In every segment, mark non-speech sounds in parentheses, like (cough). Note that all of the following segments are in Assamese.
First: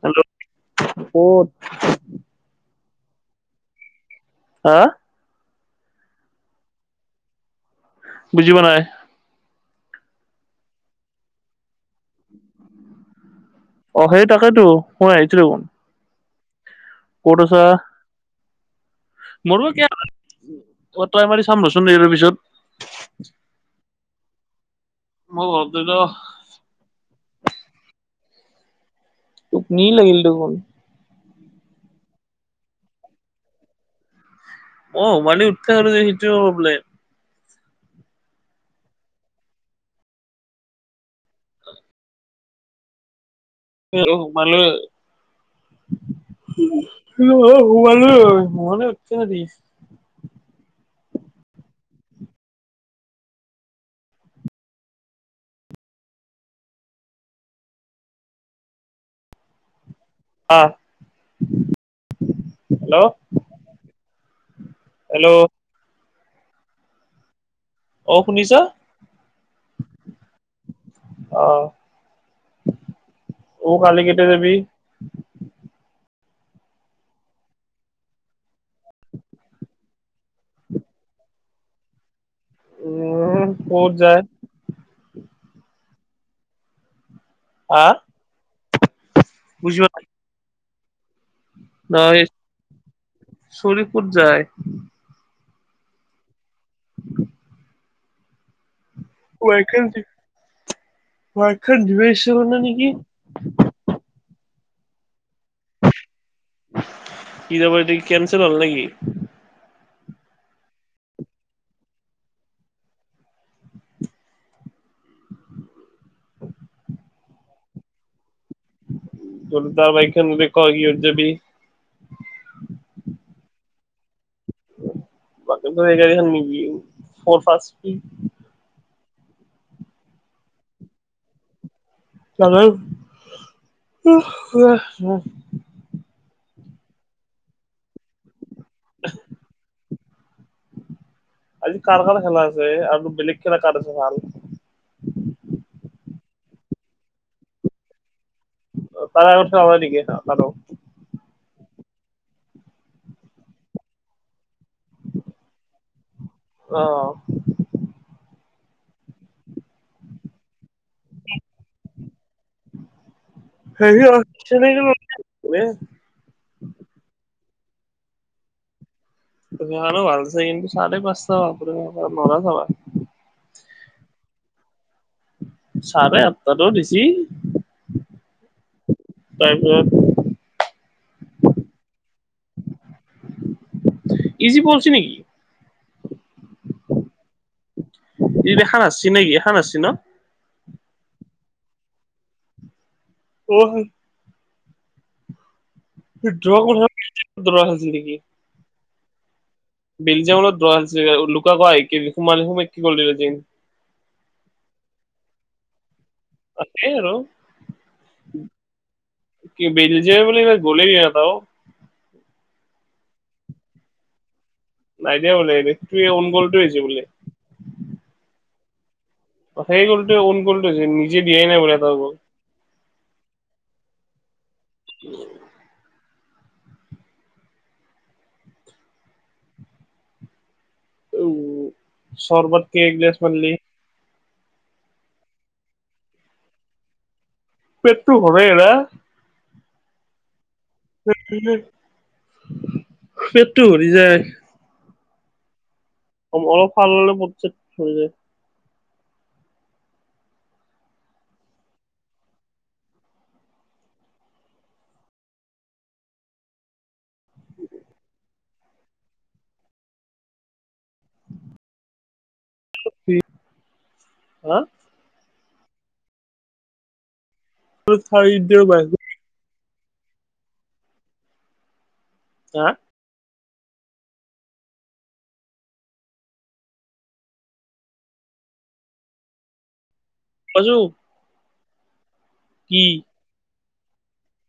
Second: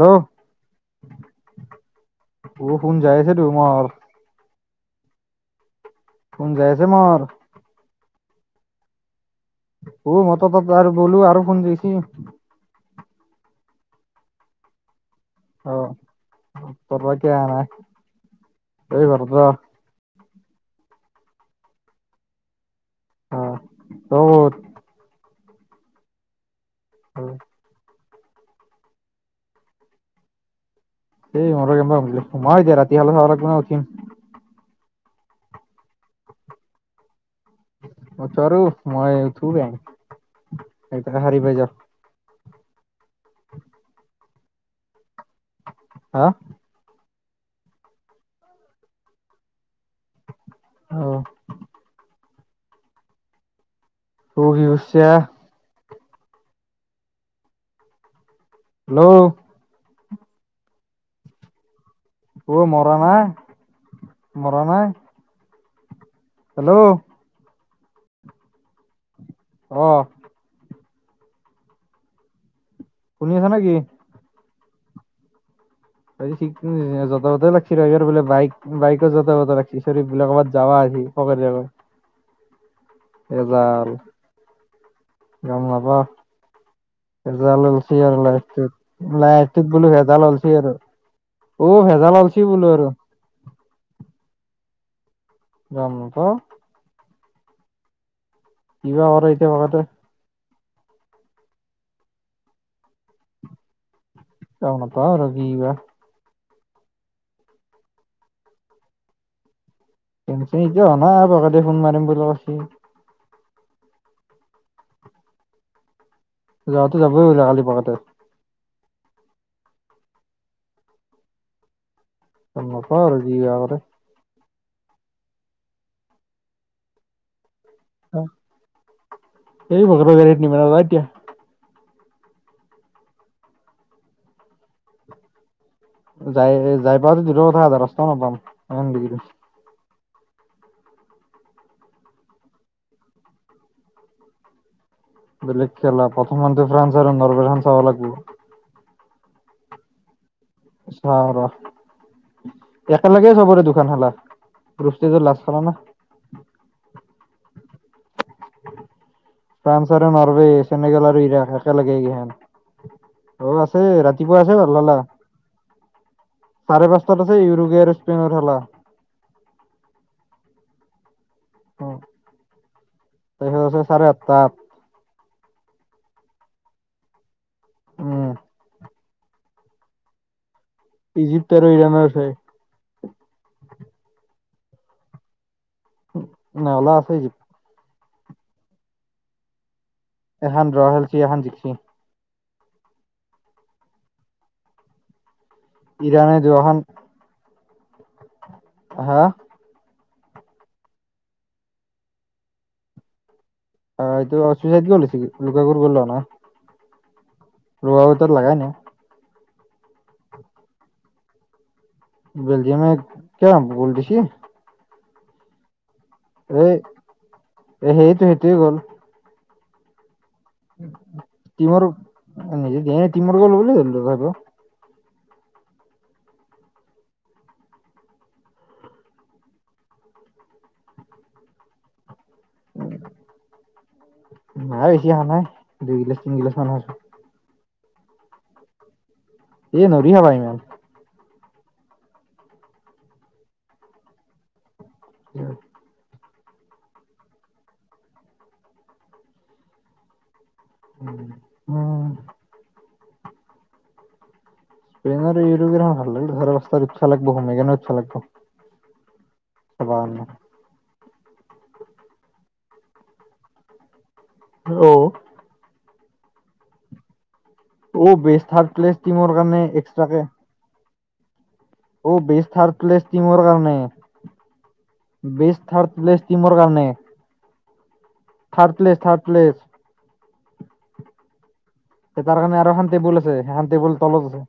হেল্ল' ক'ত কোন যাই জে তোমাৰ হা? কোন যাইছে মাৰ বুজি পোৱা নাই (unintelligible) অহে তাকেটো মই আহিছিলো (unintelligible) অ তই মাৰি চাম দেচোন এই পিছত অ', (unintelligible) মই ভাবিলো টোপনি লাগিলটো মোৰ সেই মৰো (unintelligible) ৰাতি হলে আৰু কিমান উঠিম অ ৱানী উখ সেইটো হব বোলে মই ত আৰু মই থু যাম এ হাৰিব যাও এ অ মালে হা? (unintelligible) অ'। ত কি কৰছা হেল্ল' অ অ মৰা নাই মৰা নাই হেল্ল' হেল্ল' অ শুনিছ অহ শুনি আছা অ নেকি কালি কেতিয়া যাবি উ (unintelligible) যাবা যাব লাগছিলে আৰু বোলে বাইক বাইকত যাবাযাব লাগছি ছলিবিলাক ক'বাত যাৱা আজি ককা (unintelligible) উম ভেজাল ক'ত যায় গম পাবা ভেজাল হা লাগছি আৰু লাইফটোত, লাইফটোত বুজি বোলো পোৱা ভেজাল লাগছি আৰু। অ ভেজাল নাই আনছি বোলো আৰু চৰি ক'ত যায় যাম ক (unintelligible) কিবা কৰে এতিয়া মামাতৈ। মাতসাৰ দিবা ইচ্ছা কৰা নাই নেকি? গম নাপাও আৰু কিবা। কি পাৰ্টি কেনচেল হ'ল নেকি? কেনচেল এতিয়াও হনাই প্ৰসাদে ফোন মাৰিম বুলি কৈছি। যাটো যাবই বোলে কালি প্ৰসাদে। (unintelligible) কিহত যাবি? গম নাপাওঁ আৰু কি বা কৰে বাকী (unintelligible) এই (unintelligible) নিব নৰা এতিয়া। ত উ (unintelligible) যাই যাই পাতো দূৰৰ কথা আধা ৰাস্তাও নাপাম। তামাম (unintelligible) আজি কাৰ কাৰ খেলা আছে আৰু বেলেগ খেলা কাৰ আছে ভাল? বেলেগ খেলা প্ৰথমখানটো ফ্ৰান্স আৰু ন'ৰবে খান চাবা লাগবো। তাৰ আগত (unintelligible) চাও ৰ। একেলগে চবৰে দুখন খেলা। বষ্টি লাজ খাব না অ', ফ্ৰান্স আৰু ন'ৰৱে, চেনেগেল আৰু ইৰাক একেলগে কিহেন অ', আছে হেৰি ৰাতিপুৱা আছে। সেইখনো (unintelligible) চাৰে পাচটাত আছে উৰুগুৱে আৰু স্পেইনৰ খেলা। এইকেইখনো ভালছে। কিন্তু চাৰে পাচটা বাপৰে বাপ নৰা চাবা। তাৰপিছত আছে চাৰে আঠটাত। চাৰে আঠটাতো দিছি? উম তাৰপিছত ইজিপ্ত আৰু ইৰাণৰ আছে। ইজিপ্ত অলচি নকি? নাই অওলা আছে য (unintelligible) এখান হাৰচি নেকি, এখান হাৰচি ন'? এহান দ্ৰ খেলচি, এখান জিকচি। অহ। ইৰাণে দ্ৰ যোৱাখন কোনখন (unintelligible) ছিল নেকি? হাহ? বেলজিয়ামৰ লগত দ্ৰ খেলছি। লুকা আকৌ আহি কি সোমা সোমাইকি গ'ল দি দিছি। অ, এইটো অষ্ট্ৰেলিয়া (unintelligible) কি গল হৈছে লুকাৰ গ'ল হোৱা নাই। আছে আৰু। (unintelligible) লাগায় নাই কি বেলজিয়ামে বোলে এইবাৰ গ'লেই দিয়া নাই এটাও? বেলজিয়ামে কিয় গ'ল দিছি। নাই দিয়া বোলে। এইটোৱে অন গ'লটোৱে হৈছে বোলে। সেইটো এই গ'ল। অ, সেই গ'ল অন গ'লটো হৈছে নিজে দিয়াই নাই বোলে তিমৰ এটা নিজ দিয়া এই তিমৰ গ'ল বুলিয়ে ধল্লো আৰু। উম, উম, চৰবত কেই গ্লাছ মাৰলি? নাই বেছি খনাই দুই গিলাচ, তিনগিলাচ মান খাইছো। পেতটো ভৰাই নাই? এ নৰি খাবা ইমান। পেটটো ভৰি যায়। উম, অলপ খোৱাৰ লগে - লগে পেট ছেট ভৰি যায়। উম, উম। স্পেইন আৰু ইৰোপেখন ভাল লাগিলে (unintelligible) লাগব (unintelligible) (unintelligible) (unintelligible) হা অ'। অ', বেছ থাৰ্ড প্লেছ টিমৰ কাৰণে এক্সট্ৰা কে অ', বেছ হা থাৰ্ড প্লেছ টীমৰ কাৰণে উম, বেচ থাৰ্ড প্লেচ টিমৰ কাৰণে। Third place, third place. (unintelligible) তাৰ কাৰণে আৰু কি এখন টেবুল আছে, সেখন টেবুল তলত আছে।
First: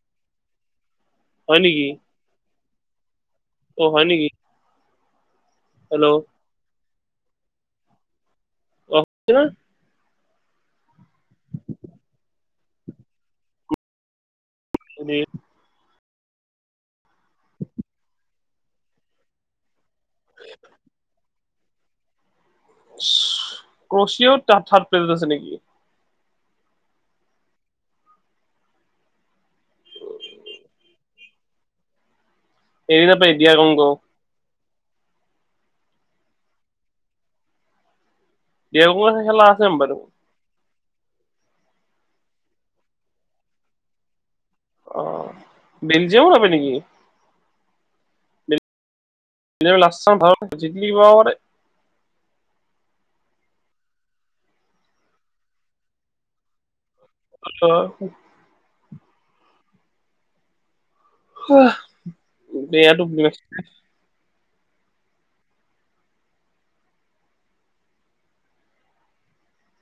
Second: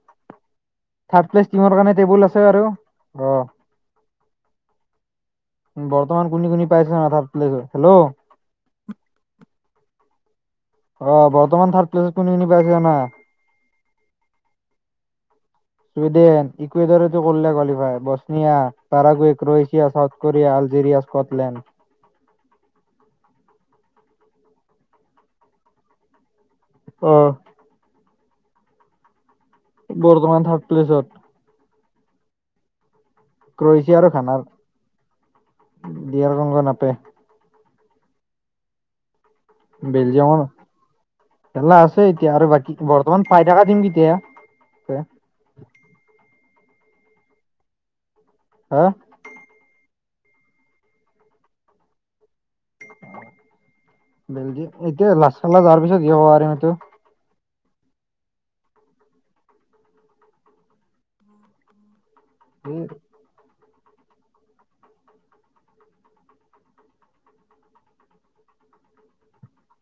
থাৰ্ড প্লেচ হয় টিমৰ নেকি কাৰণে টেবুল আছে আৰু, অ'। অ', হয় নেকি? হেল্ল' বৰ্তমান কুনি কুনি পাইছে ন থাৰ্ড প্লেচ, হেলো? (unintelligible) অ', বৰ্তমান থাৰ্ড প্লেছৰ কুনি কুনি পাইছে জানা? (unintelligible) চুইডেন, ইকুৱেডৰেতো কৰিলে qualify, Bosnia, Paraguay, (unintelligible) south Korea, Algeria, Scotland. (unintelligible) Third প্লেচত আছে নেকি? অ'। বৰ্তমান থাৰ্ড প্লেছত। হেৰি নাপায় ডিয়াগংগ ক্ৰয়ছিয়া আৰু ঘানাৰ, দিয়াৰ কংগো নাপে। (unintelligible) খেলা আছে (unintelligible) বেলজিয়ামৰ খেলা আছে এতিয়া আৰু বাকী, বৰ্তমান পাই থকা টিম কেতিয়া আছে? আহ, বেলজিয়ামো নাপাই নেকি? হা? (unintelligible) বেলজিয়, এতিয়া (unintelligible) যোৱাৰ পিছত (unintelligible) পাৰিমটো। (unintelligible) (unintelligible)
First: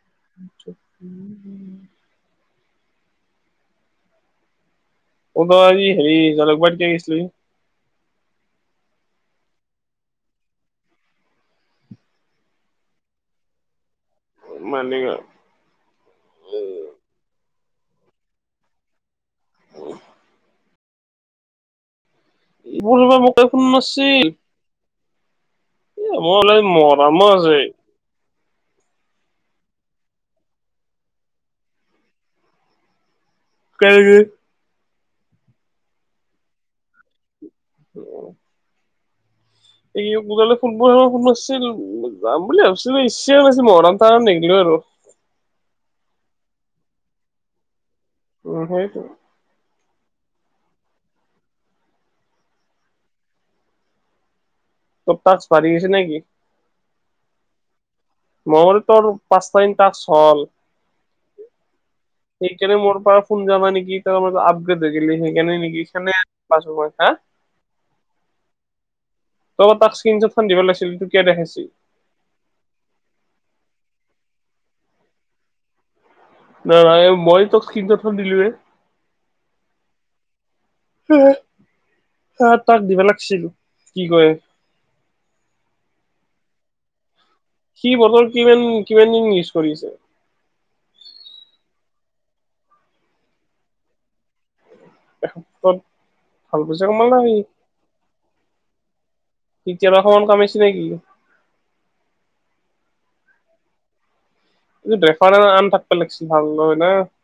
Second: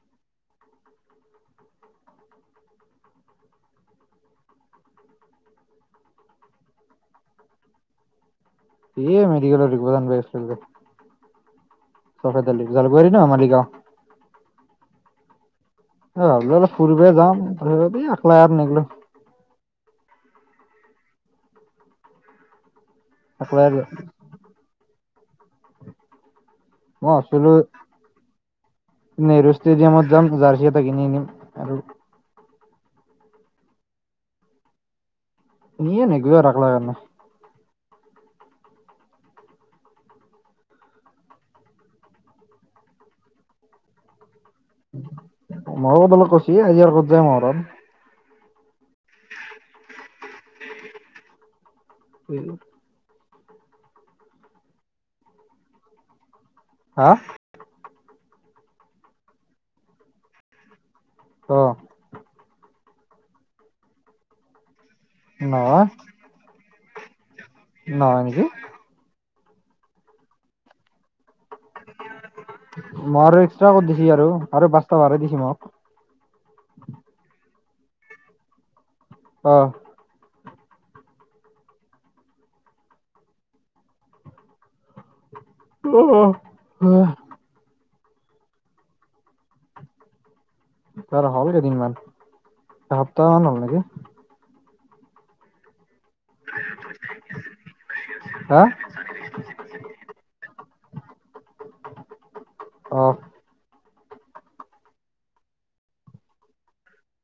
(unintelligible) (unintelligible) এ মেডিকেলৰ (unintelligible) (unintelligible) জালুকবাৰি ন মালিগাঁও। মালিগাওঁ। (unintelligible) একলাই আৰু (unintelligible) এ মোৰ (unintelligible) আছে। নেহেৰু ষ্টেডিয়ামত যাম, জাৰ্চি এটা কিনি আনিম আৰু (unintelligible) (unintelligible) (unintelligible) (unintelligible) (unintelligible) আৰু। (unintelligible) উম, হেইটো (unintelligible) (unintelligible) গৈছে নেকি। হা? মঙল তাল পাঁচটাৰিটা চল অ'। সেইকাৰণে মোৰ পাৰা ফোন যোৱা নাই নেকি, (unintelligible) (unintelligible) সেইকাৰণে নহয় নিকিকিনে ছানে পাছ হা নহয় নেকি (unintelligible) মই আৰু এক্সট্ৰা কত দিচি আৰু, আৰু (unintelligible) নহয়, মই তোক (unintelligible) দিলোৱে। অ'। (unintelligible) তাক দিব লাগছিলো, কি কই। (unintelligible) সি বতল কিমান কিমান দিন ইউজ কৰিছে (unintelligible) হল কেইদিনমান, এসপ্তাহ মান হ'ল নেকি। (unintelligible) ভাল পইচা কমালা (unintelligible) হা অ (unintelligible) সমান কাম আহিছে নেকি? (unintelligible)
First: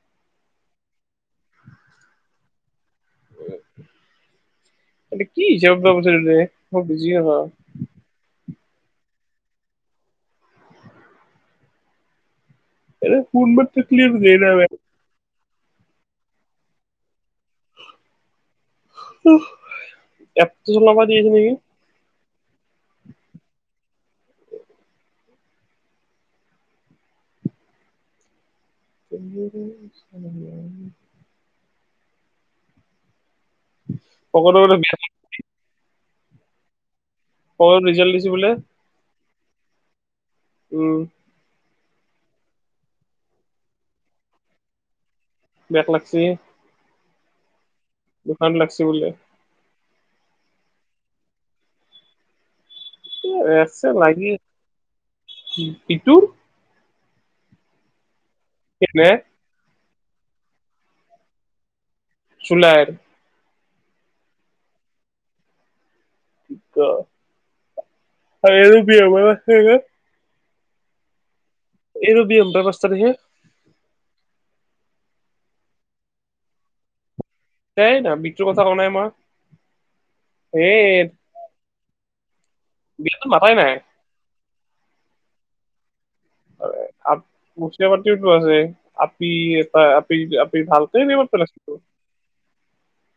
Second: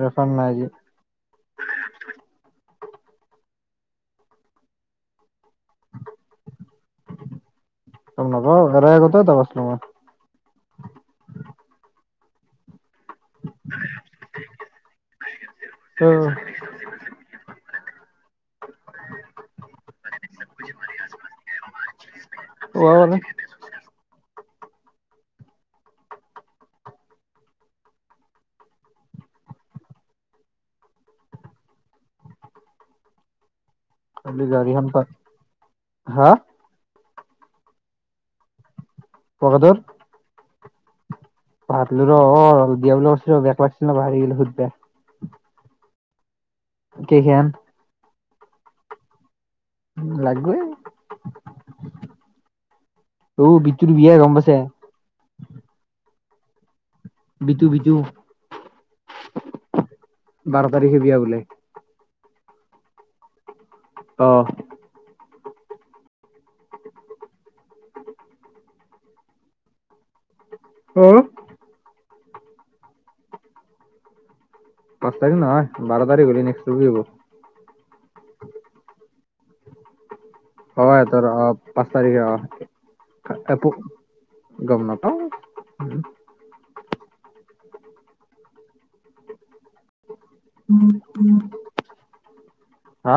ৰেফাৰ নাই দিয়া (unintelligible) (unintelligible) মই বুজিয়েই নাপাওঁ। (unintelligible) (unintelligible) অ'। এপটো লগত লিং কৰিবি (unintelligible) (unintelligible) পকেটৰ (unintelligible) হা। অ ৰিজাল্ট দিছে বোলে (unintelligible) উম (unintelligible) বেট লাগছি। কে। (unintelligible) দোকান লাগছি বোলে। উম লাগবই অঔ, আছে বিটোৰ বিয়া লাগি গম পাইছে? ইটোৰ বিতু, বিতু। কেনে বাৰ তাৰিখে বিয়া বোলে। চুলাইৰ। অহ। অ', (unintelligible) হা। এই ৰবি হম বা পাঁচ তাৰিখে পাঁচ তাৰিখ নহয় বাৰ তাৰিখ হ'লে নেক্সট তোত হব তাই (unintelligible) মৃত্যুৰ কথা কোৱা নাই মই হয় সিহতৰ অ পাঁচ তাৰিখে অ বিছ ভাতাই একো নাই গম নাপাওঁ (inaudible) (unintelligible) আছে আপি আপি আপি ভালকৈ নিব পেলছিল হা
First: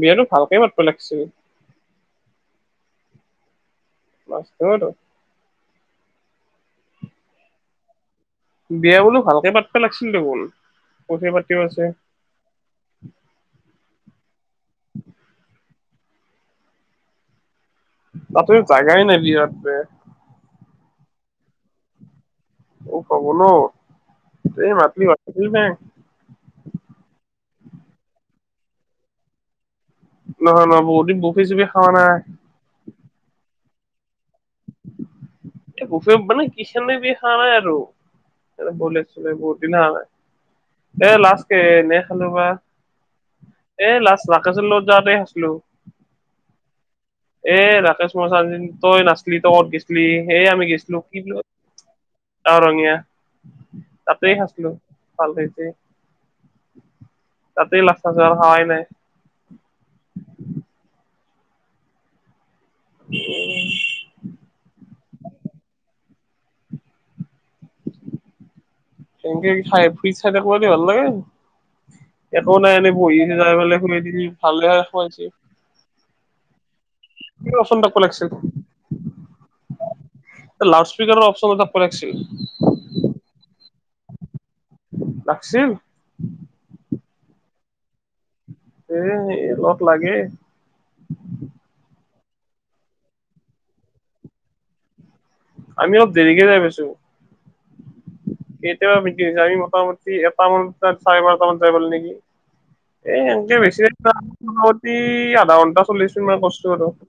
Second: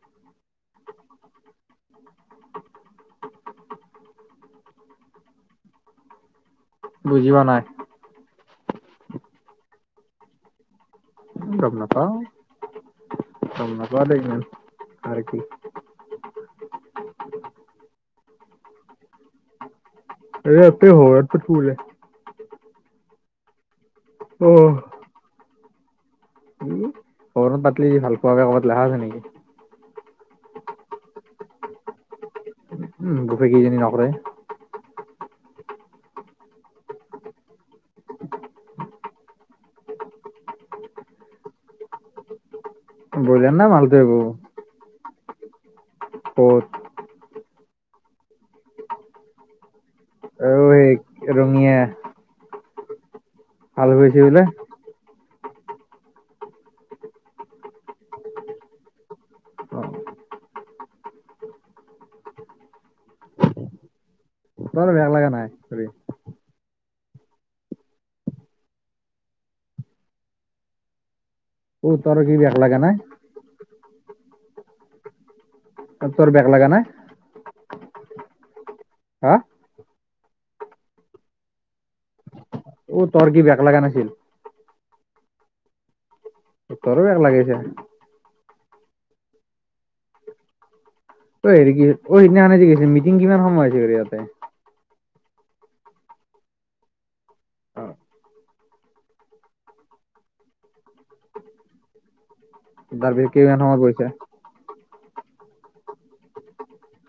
বিয়াতো ভালকে মাতব লাগছি। (unintelligible) বুজি পোৱা নাই। বিয়া বোলো ভালকে পাতব লাগিছিল (unintelligible) গম নাপাওঁ, গম নাপাওঁ দেই, ইমান কাৰ, কি। তাতে জাগাই নাই বিয়া পাতব, (unintelligible) অ (unintelligible) (unintelligible) আছে নিকি? নহয়, নহয় বহুত দিন কফি, চফি খাৱা নাই। (unintelligible) নকৰে। (unintelligible) এ, লাষ্ট এনে খালোঁ হয়। ব্ৰইলাৰ না এ, মালটোৱে লাষ্ট ৰাকেশৰ লগত যাওঁতে খাইছিলোঁ। ক'ত অ এ, ৰাকেচ (unintelligible) তই নাচলি, তই ক'ৰবাত গেছলি। সেই আমি গেছলো (unintelligible) অ', ৰঙীয়া। হাল বাইছে তাতেই বোলে খাইছিলোঁ (unintelligible) তাতেই (unintelligible) নাই। (unintelligible) বেয়া লাগা নাই (unintelligible) (unintelligible) অ তোৰ কি বেয়া একো নাই লগা এনেই বহিছে (unintelligible) (unintelligible) তোৰ বেক লাগা নাই? (unintelligible) হা লাউড স্পিকাৰৰ অপচন এটা (unintelligible) অ তোৰ কি বেয়া লগা নাছিল (unintelligible) তোৰো বেক লাগিছে? (unintelligible) লাগেই। (unintelligible) মিটিং কিমান সময় (unintelligible) আমি অলপ দেৰিকে যায় পাইছোঁ। (unintelligible) বিক্ৰী হৈছে আমি মোটামুটি এটামান চাৰে বাৰটা মান যায় পালোঁ নেকি। এই তাৰপিছত (unintelligible) কিমান সময়ত গৈছা আন্টা চল্লিশ মানত (unintelligible)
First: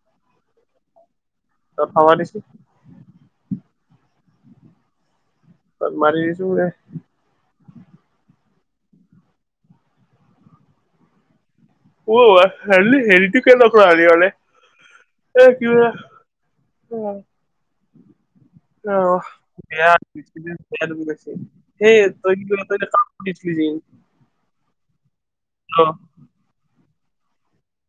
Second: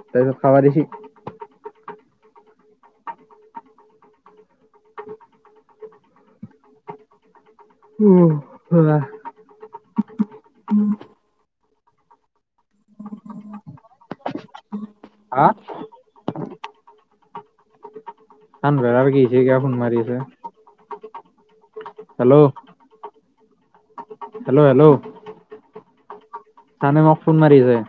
তাৰপিছত খাবা দিছি খাব দিছি (unintelligible) উম, (unintelligible) (unintelligible) (unintelligible) অ', আনভেৰাৰ কি হৈছে কিয় ফোন মাৰি আছে (unintelligible) সেই হেল্ল' (inaudible) হেল্ল'! হেল্ল'! (inaudible) চানে মোক ফোন মাৰিছে।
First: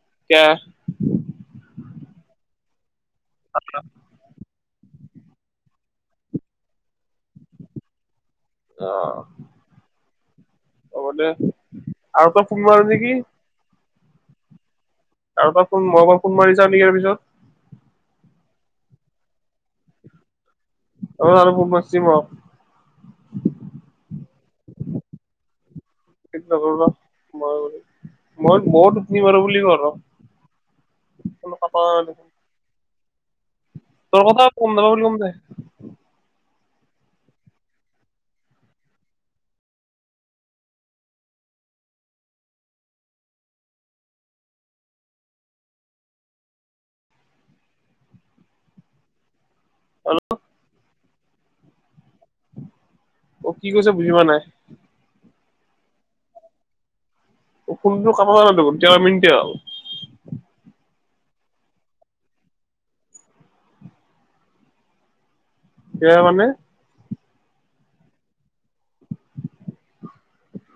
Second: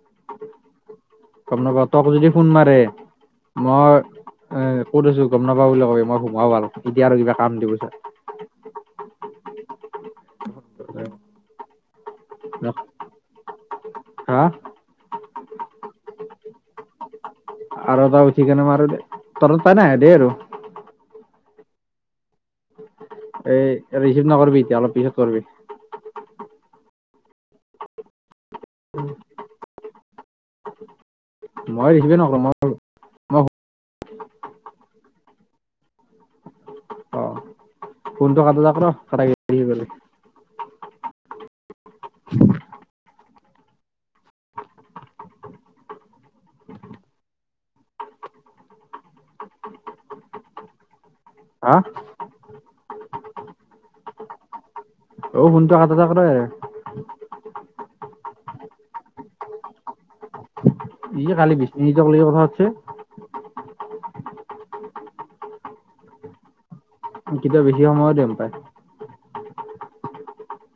(unintelligible) গম নাপাওঁ তক যদি ফোন মাৰে মই ক'ত আছোঁ, গম নাপাওঁ বুলি কবি মই (unintelligible) আহ অ' মানে আৰু তই ফোন মাৰ নেকি? হা তপ পৰা ফোন মই পৰা ফোন মাৰিছা নেকিৰ পিছত আৰু এটা উঠি কেনে আৰু (inaudible) পাই নাই দেই আৰু। (unintelligible) ফোন মাৰছি মোক। এই ৰিচিভ নকৰিবি এতিয়া অলপ পিছত কৰিবি। মিছ নকৰিবা মই আৰু মই বৰ দুতনি বাৰো বুলি কওঁ ৰ (inaudible) মই দেখিবে (inaudible) নকৰো মই তোৰ কথা পোন্ধৰ কৰি কম দে (inaudible) অ ফোনটো কাটা যাক না কাটা গছি (inaudible) হেল্ল' হা অ কি কৈছে বুজি পোৱা নাই। অ' ফোনটো কাটা যোৱা নাই ফোনটো কাটা যোৱা নাই কিয় দেখোন। ই যে কালি বিছ নিজ কথা হছে (inaudible) কে মানে (inaudible) কেতিয়া বেছি সময় দিম পায়।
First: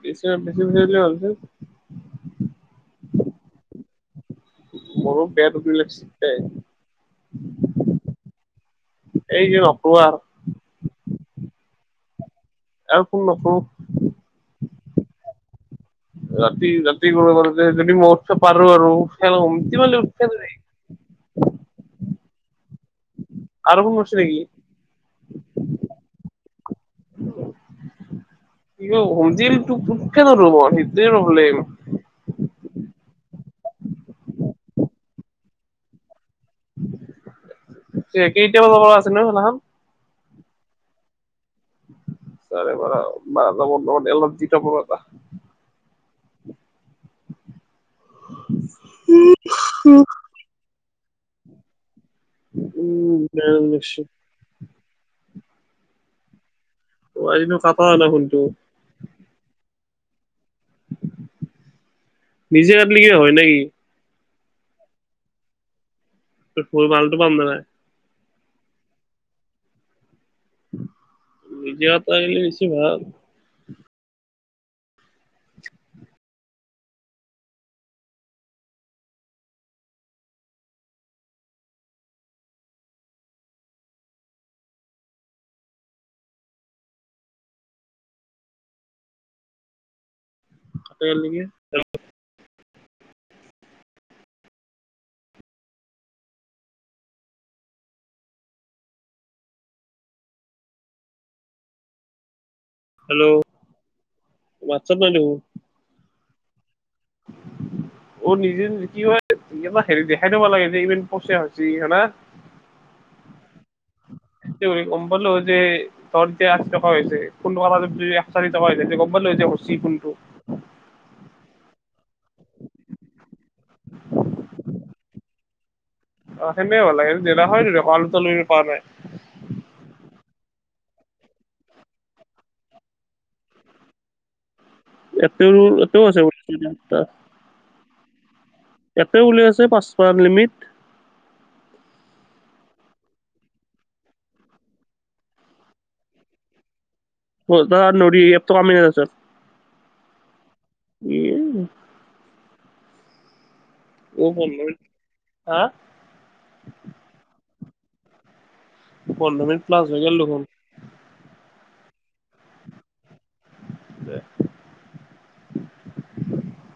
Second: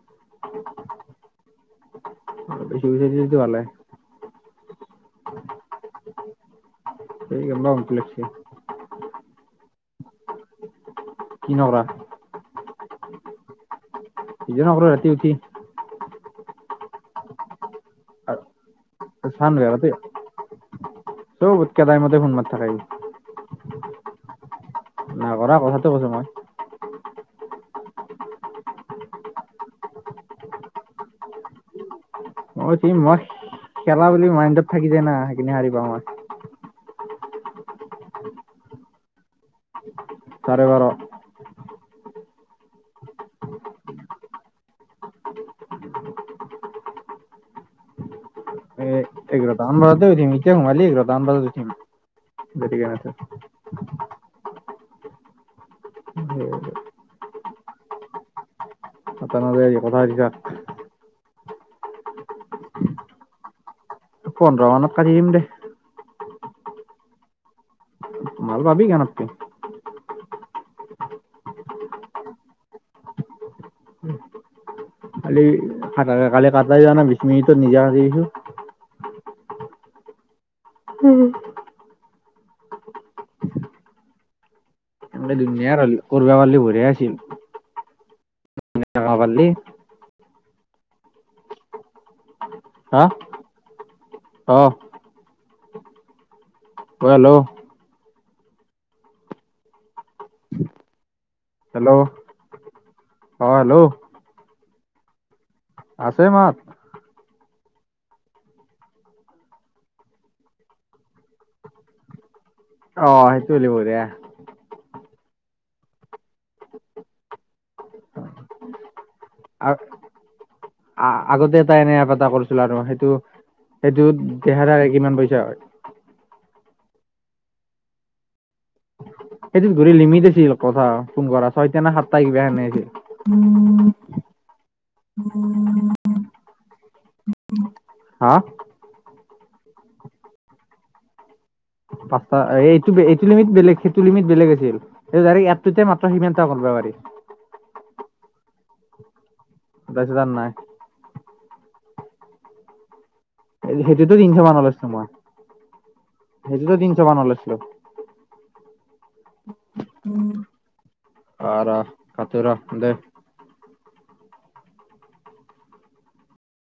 বছি বেছিতি ভালছে (inaudible) বেছি পইচা দিলেতো ভালে মোৰো পেট বিষাইছে দে। স মইক লক্ষ (inaudible) এই যে (inaudible) কি নকৰা? আৰু ফোন নকৰো। নিজে নকৰো ৰাতি উঠি ৰাতি ৰাতি গ ব যে যদি মহোৎসৱ পাৰ আৰু (inaudible) চান আৰুতে চবতকেইটাই মতে ফোন মাৰ থাকাই (inaudible) ফোন কৰিছে নেকি নাগৰা কথাটো কৈছো মই। তোকোক ক ন ৰব সেইটো প্ৰব্লেম, অ মই খেলা বুলি মাইণ্ডত থাকি যায় না সেইখিনি হাৰ পা মই। কি এতিয়া বাব পৰা আছিল ন সেইদিনাখন (inaudible) চাৰে বাৰ। চাৰে বাৰ ম এলজি কাপটা (inaudible) (unintelligible) একগ আমবতেমতিয়ামালিগ আম উিম (inaudible) উম ম নিশ্চয় তিনো কাপাল শোনটোু (unintelligible) কাতা নাযায় আজি কথা পাতি থাক। নিজে কাটলি হয় নেকি? পন্ধৰৰ মানত পাৰম দে। ত ফুল মালটো পাম নে নাই? মাল পাবি কিয়া নাপাবি? নিজে এটা আহিলি বেছি ভাল। কালি ফাডাৰ কালি কাটাই বিশ মিনিটত নিলে আহি। উম, ধুনীয়াল কৰিবা পাললি বঢ়িয়া আছিল। হবালি কতে নেকি (unintelligible) হা, অহ, অ, হেল্ল', হেল্ল', হেল্ল' অ, হেল্ল', হোৱাট চাপ নাই দেখোন। আছে মাত, অ' নিজে নিজ কি হয়। ই হেৰি দেখাই দিব লাগে যে ইন পচিয়ছি হোনা অ' সেইটো হ লিব দ ব'লো যে ধৰ এতিয়া আশী টকা হৈছে কোন টকা যদিশ চাৰি টকা হৈছে তে লৈ যাব চি কোনটো আ আগতে এটা এনে এ প এটা কৰিছিলো আৰু সেইটো সেইটোত দেহাৰ দাৰ কিমান পইচা হয়। অ' সেনে হালাগ সে দিলা হয় দে পল ত পোৱা নাই সেইটোত ধৰি লিমিট আছিল কথা ফোন কৰা ছয়টা নে সাতটা কিবা এনে আছিল। এও এও আছেটা হা তাতে উলিয়াইছে পাঁচ লিমিট। পাঁচটা এইটো এইটো লিমিট বেলেগ সেইটো লিমিট বেলেগ আছিলৰেক্য়তে ম্ৰ সিটা কৰিবা পাৰি। ত কামি ন তছ তছ য নাই। সেইটোতো ও তিনশ মান পন্ধৰ মিনিট লৈছিলো মই হা সেইটোতো তিনশ মান লৈইছিলো পোন্ধৰ মিনট প্লাচ হৈ গলো ফোন। আৰা কতৰা এ দে, দে,